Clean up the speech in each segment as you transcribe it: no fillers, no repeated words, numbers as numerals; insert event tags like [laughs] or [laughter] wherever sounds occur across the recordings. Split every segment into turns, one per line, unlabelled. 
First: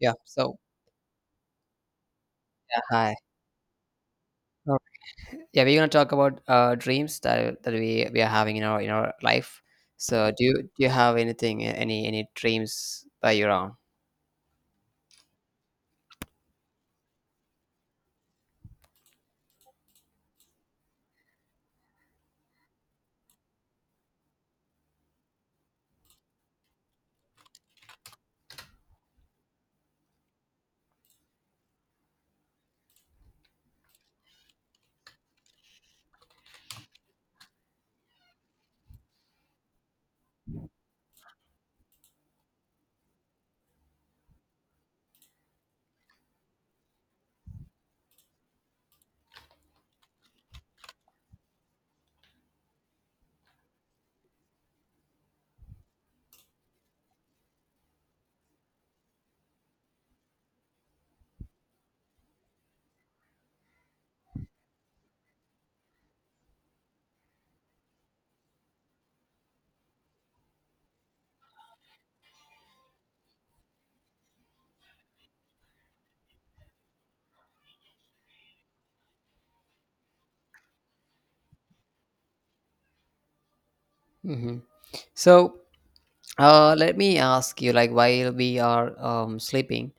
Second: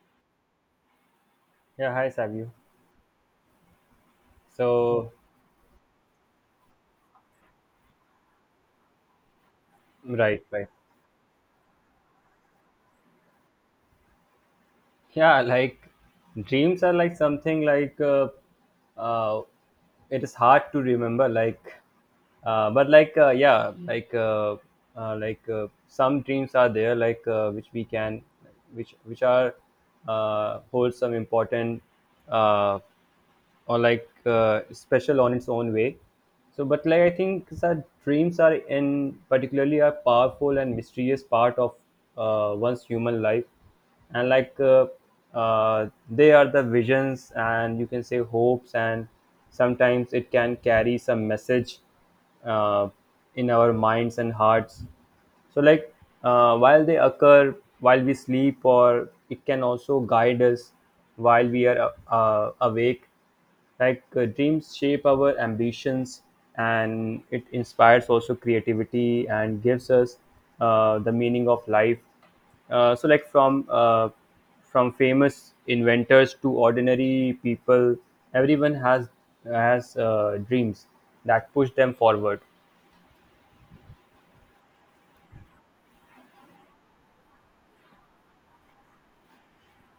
Yeah. So,
Yeah, hi Savio.
yeah, hi. uh,
So,
[laughs] yeah, we're gonna talk about dreams that we are having in our life. So,
right,
do you
right.
do you have anything, any dreams that you're on?
Yeah, like dreams are like something like uh, it is hard to remember. Like, but like, yeah, some dreams are there, like, which we can, which are hold some important uh, or like special on its own way, so but like I think that dreams are in particularly a powerful and mysterious part of one's human life. And they are the visions and you can say hopes, and sometimes it can carry some message uh, in our minds and hearts. So, while they occur while we sleep, or it can also guide us while we are awake. Dreams shape our ambitions, and it inspires also creativity and gives us the meaning of life. So, from famous inventors to ordinary people, everyone has dreams that push them forward.
Hmm. So, let me ask you, like, while we are sleeping,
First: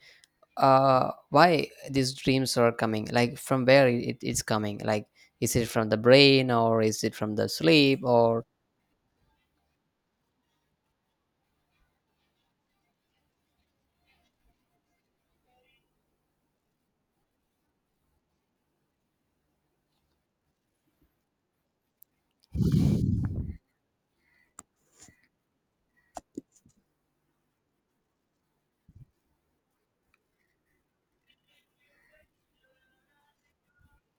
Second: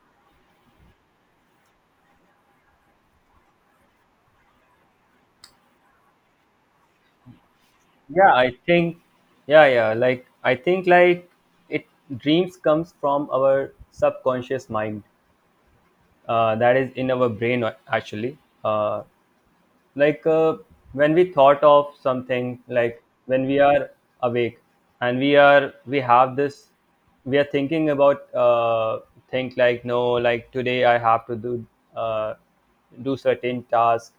why these dreams are coming? Like, from where it's coming? Like, is it from the brain or is it from the sleep?
Yeah,
Or
I think. Yeah, yeah. Like I think like it dreams comes from our subconscious mind. That is in our brain actually. Uh, like uh, when we thought of something, like when we are awake and we have this, we are thinking about, think like, no, like today I have to do uh, do certain task,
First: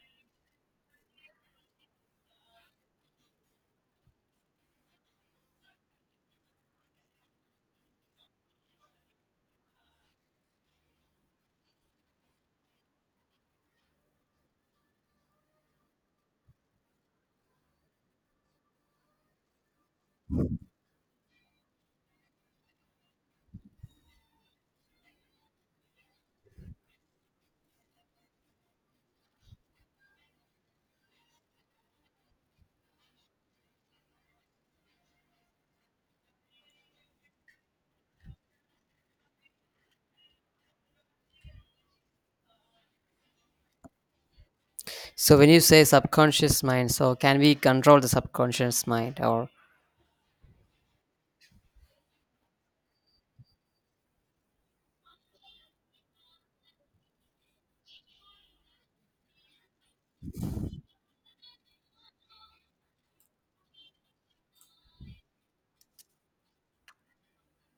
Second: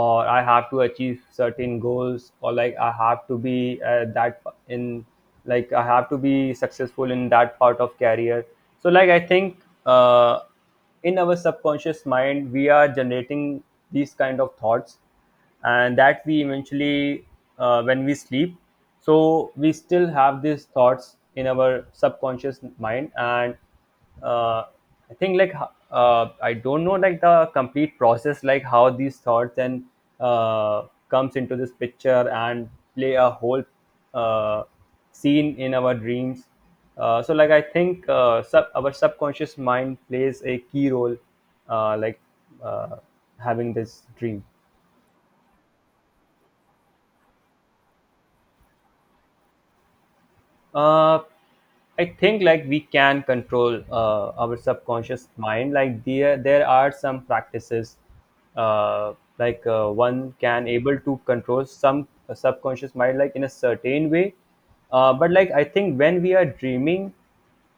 or I have to achieve certain goals, or like I have to be that in like I have to be successful in that part of career. So like I think uh, in our subconscious mind we are generating these kind of thoughts, and that we eventually when we sleep, so we still have these thoughts in our subconscious mind. And uh, I think like I don't know like the complete process, like how these thoughts then uh, comes into this picture and play a whole uh, scene in our dreams. So like I think our subconscious mind plays a key role like uh, having this dream.
so when you say subconscious mind, so can we control the subconscious mind or?
Uh, I think like we can control our subconscious mind. Like there are some practices, like, one can able to control some subconscious mind like in a certain way. But like I think when we are dreaming,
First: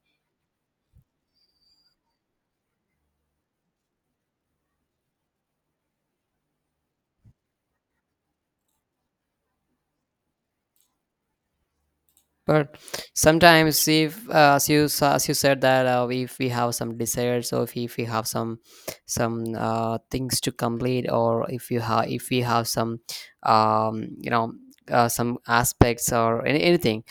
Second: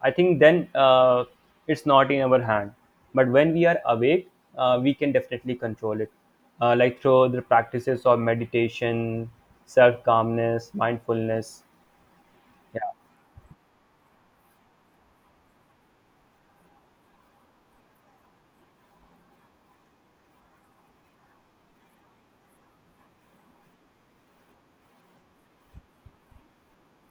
I think then it's not in our hand. But when we are awake, we can definitely control it, like through the practices of meditation, self calmness, mindfulness.
But
Yeah,
sometimes, if as you said that if we have some desires or if we have some some things to complete, or if you have, if we have some um, you know some aspects or anything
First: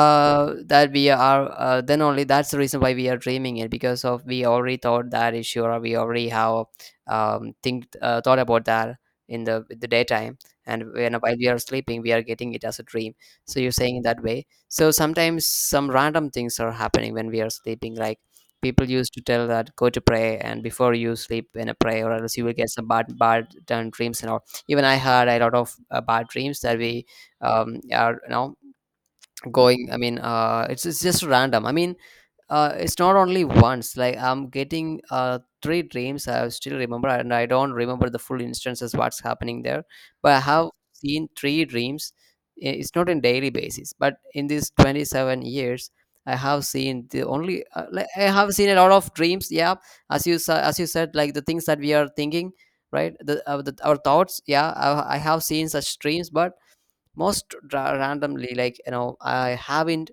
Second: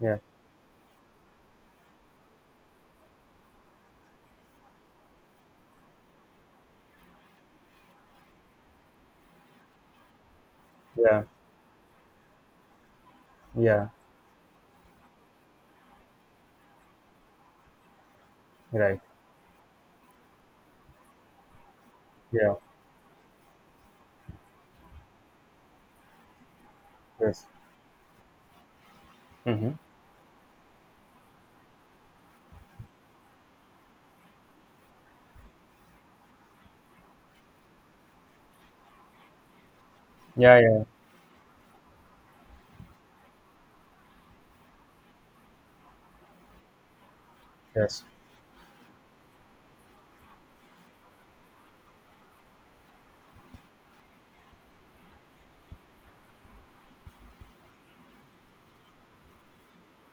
yeah.
that we are then only that's the reason why we are dreaming it, because of we already thought that issue or we already have think thought about that in the daytime, and when
Yeah,
while we are sleeping we are getting it as a dream. So you're
yeah,
saying that way. So sometimes some random things are happening when we are sleeping. Like, people
right.
used to tell that go to pray and before you sleep in a prayer, or else you will
Yeah,
get some bad done dreams and all. Even I had a lot of bad dreams that we
yes.
are, you know,
Mm-hmm.
going. I mean, it's just random. I mean, it's not only once. Like, I'm getting three dreams I still remember, and I don't remember the full instances, what's happening there, but I
Yeah,
have
yeah,
seen three dreams. It's not in daily basis, but in these 27 years I have seen the only
yes,
like, I have seen a lot of dreams, yeah, as as you said, like the things that we are thinking, right, the our thoughts. Yeah, I have seen such dreams, but most randomly, like, you know, I haven't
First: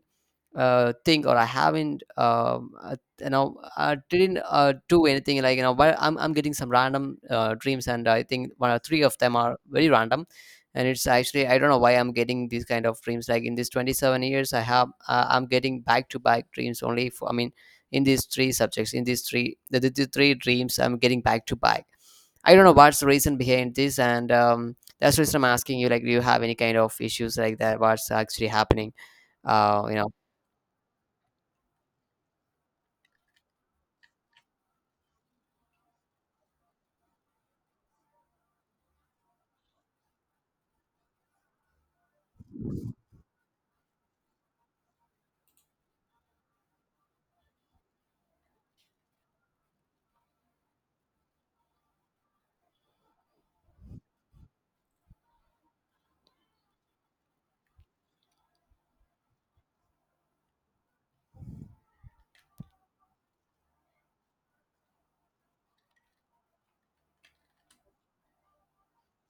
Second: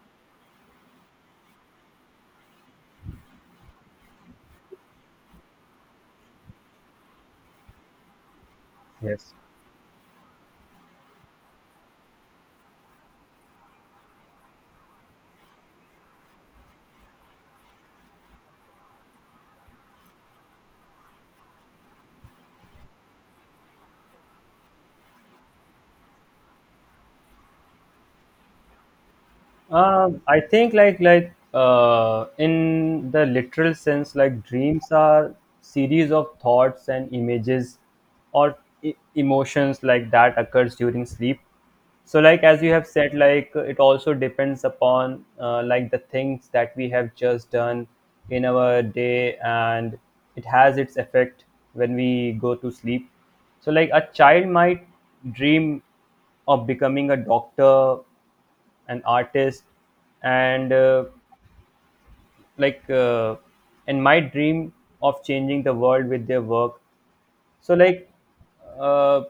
thing, or I haven't you know, I didn't do anything, like, you know, but I'm getting some random dreams, and I think one or three of
yes.
them are very random, and it's actually, I don't know why I'm getting these kind of dreams. Like, in these 27 years I have I'm getting back to back dreams only for, I mean, in these three subjects. In these three, the three dreams I'm getting back to back. I don't know what's the reason behind this, and that's the reason I'm asking you, like, do you have any kind of issues like that, what's actually happening? uh, you know
I think like in the literal sense, like dreams are series of thoughts and images, or emotions like that occurs during sleep. So like as you have said, like it also depends upon, like the things that we have just done in our day, and it has its effect when we go to sleep. So like a child might dream of becoming a doctor, an artist. And uh, like uh, and my dream of changing the world with their work. So like uh,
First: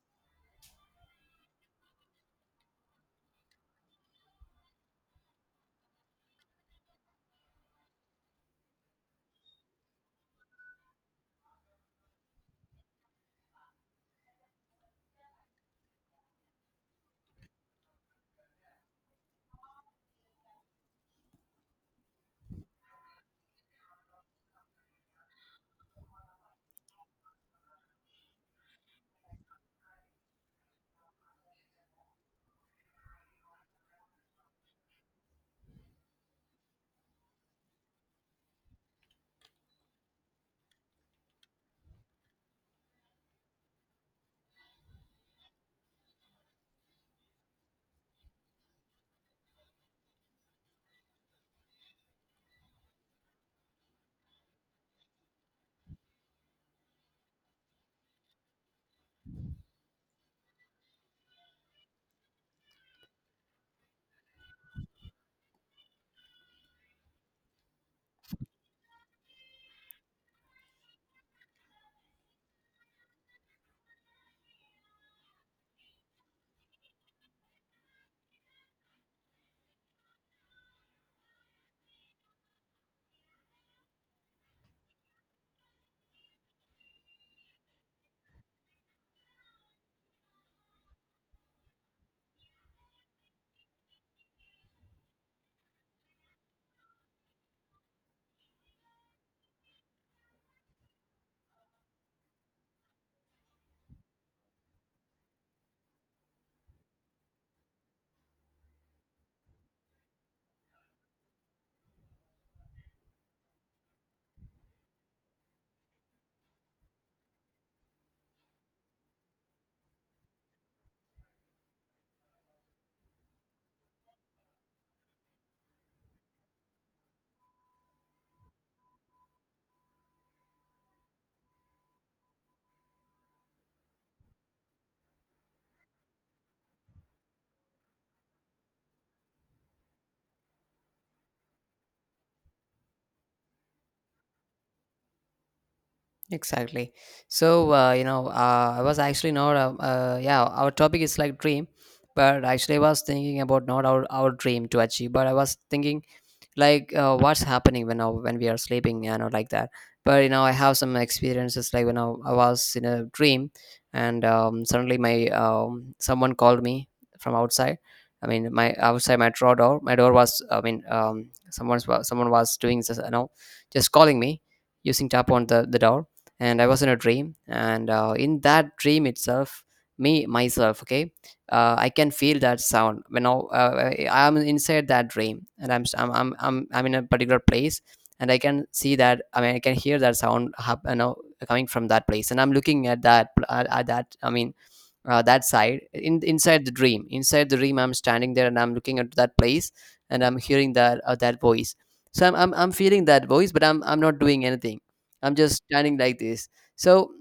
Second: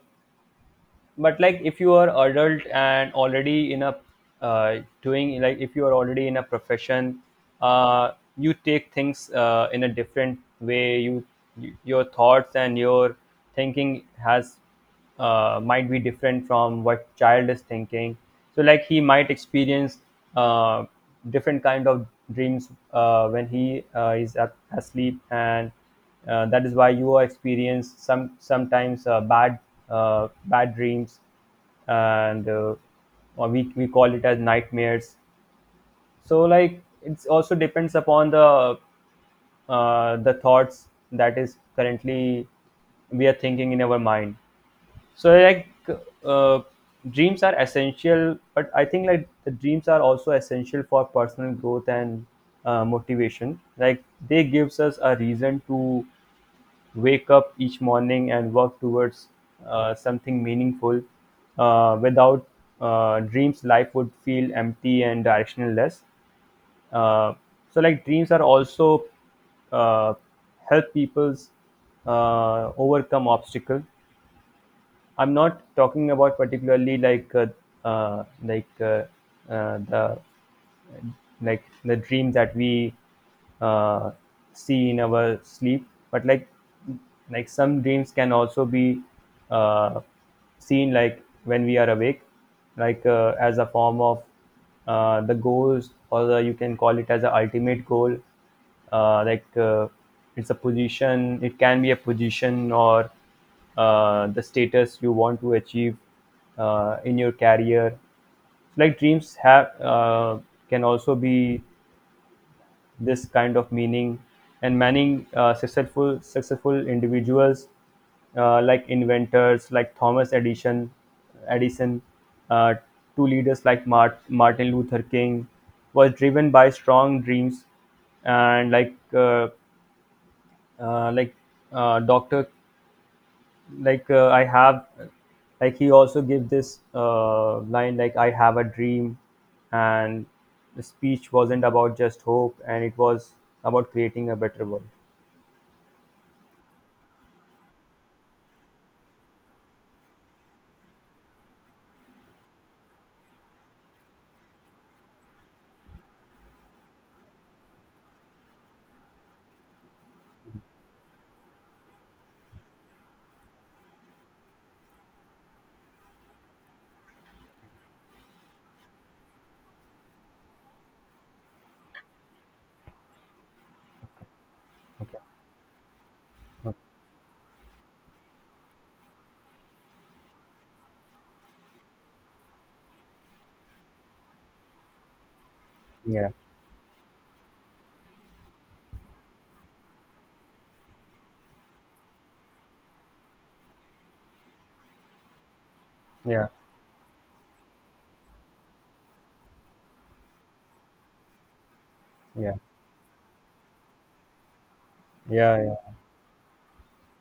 but like if you are adult and already in a doing, like if you are already in a profession, uh, you take things in a different way. You your thoughts and your thinking has, might be different from what child is thinking. So like he might experience uh, different kind of dreams when he asleep. And that is why you experience sometimes bad dreams, and or we call it as nightmares. So like it's also depends upon the thoughts that is currently we are thinking in our mind. So like uh, dreams are essential, but I think like the dreams are also essential for personal growth and motivation. Like they gives us a reason to wake up each morning and work towards something meaningful. Without dreams, life would feel empty and directionless. Uh, so, like dreams are also uh, help people's overcome obstacle. I'm not talking about particularly uh, like uh, uh, the like the dream that we uh, see in our sleep, but like some dreams can also be uh, seen like when we are awake, as a form of the goals, or the, you can call it as an ultimate goal. uh, like uh, it's a position, it can be a position or the status you want to achieve in your career. Like dreams have, can also be this kind of meaning. And many successful individuals, like inventors like Thomas Edison uh, to leaders like Martin Luther King, was driven by strong dreams. And like dr like I have, like he also gave this line like I have a dream, and the speech wasn't about just hope, and it was about creating a better world.
Exactly. So I was actually not. Yeah, our topic is like dream, but actually I was thinking about not our dream to achieve, but I was thinking like, what's happening when when we are sleeping, you know, like that. But you know, I have some experiences like when I was in a dream, and suddenly my, someone called me from outside. I mean, my outside, my draw door, my door was, I mean, someone's, someone was doing this, you know, just calling me, using
Okay.
tap on the door, and I
Okay.
was in a dream, and in that dream itself, me myself, okay, I can feel that sound when I am inside that dream, and I'm, I'm
Yeah.
I'm I'm I'm in a particular place, and I can see that, I mean, I can hear that sound you know, coming from that place, and I'm looking at that at that, I mean, that side, in
Yeah.
inside the dream, inside the dream, I'm standing there and I'm looking at that place, and I'm hearing that that voice. So I'm, I'm
Yeah.
I'm feeling that voice, but I'm not doing anything. I'm
Yeah.
just
Yeah.
standing like this. So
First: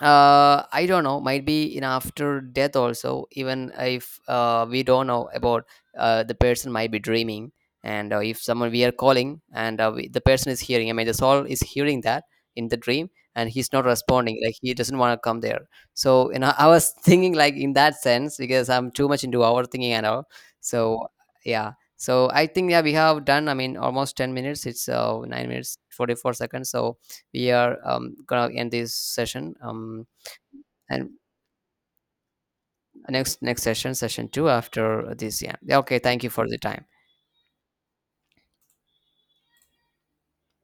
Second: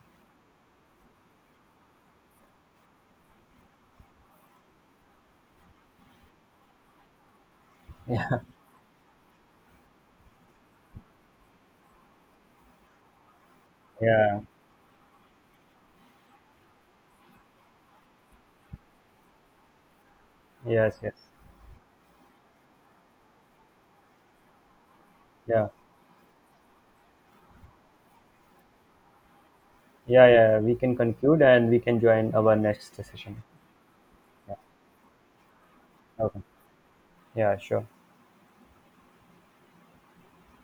I don't know, might be in after death also, even if we don't know about the person might be dreaming. And if
Yeah.
someone we are calling, and the person is hearing, I mean, the soul is hearing that in the dream, and he's not responding,
Yeah.
like he doesn't want to come there. So, you know, I was [laughs] thinking like in that sense, because I'm too much into our thinking and all.
Yes.
So,
Yes.
yeah. So I think, yeah, we have done, I mean, almost 10 minutes. It's 9
Yeah.
minutes, 44 seconds. So, we are gonna end this session,
Yeah. Yeah. We can
and
conclude and we can join our next session.
next session two after this. Yeah. Yeah, okay, thank you
Okay.
for the time.
Yeah. Sure.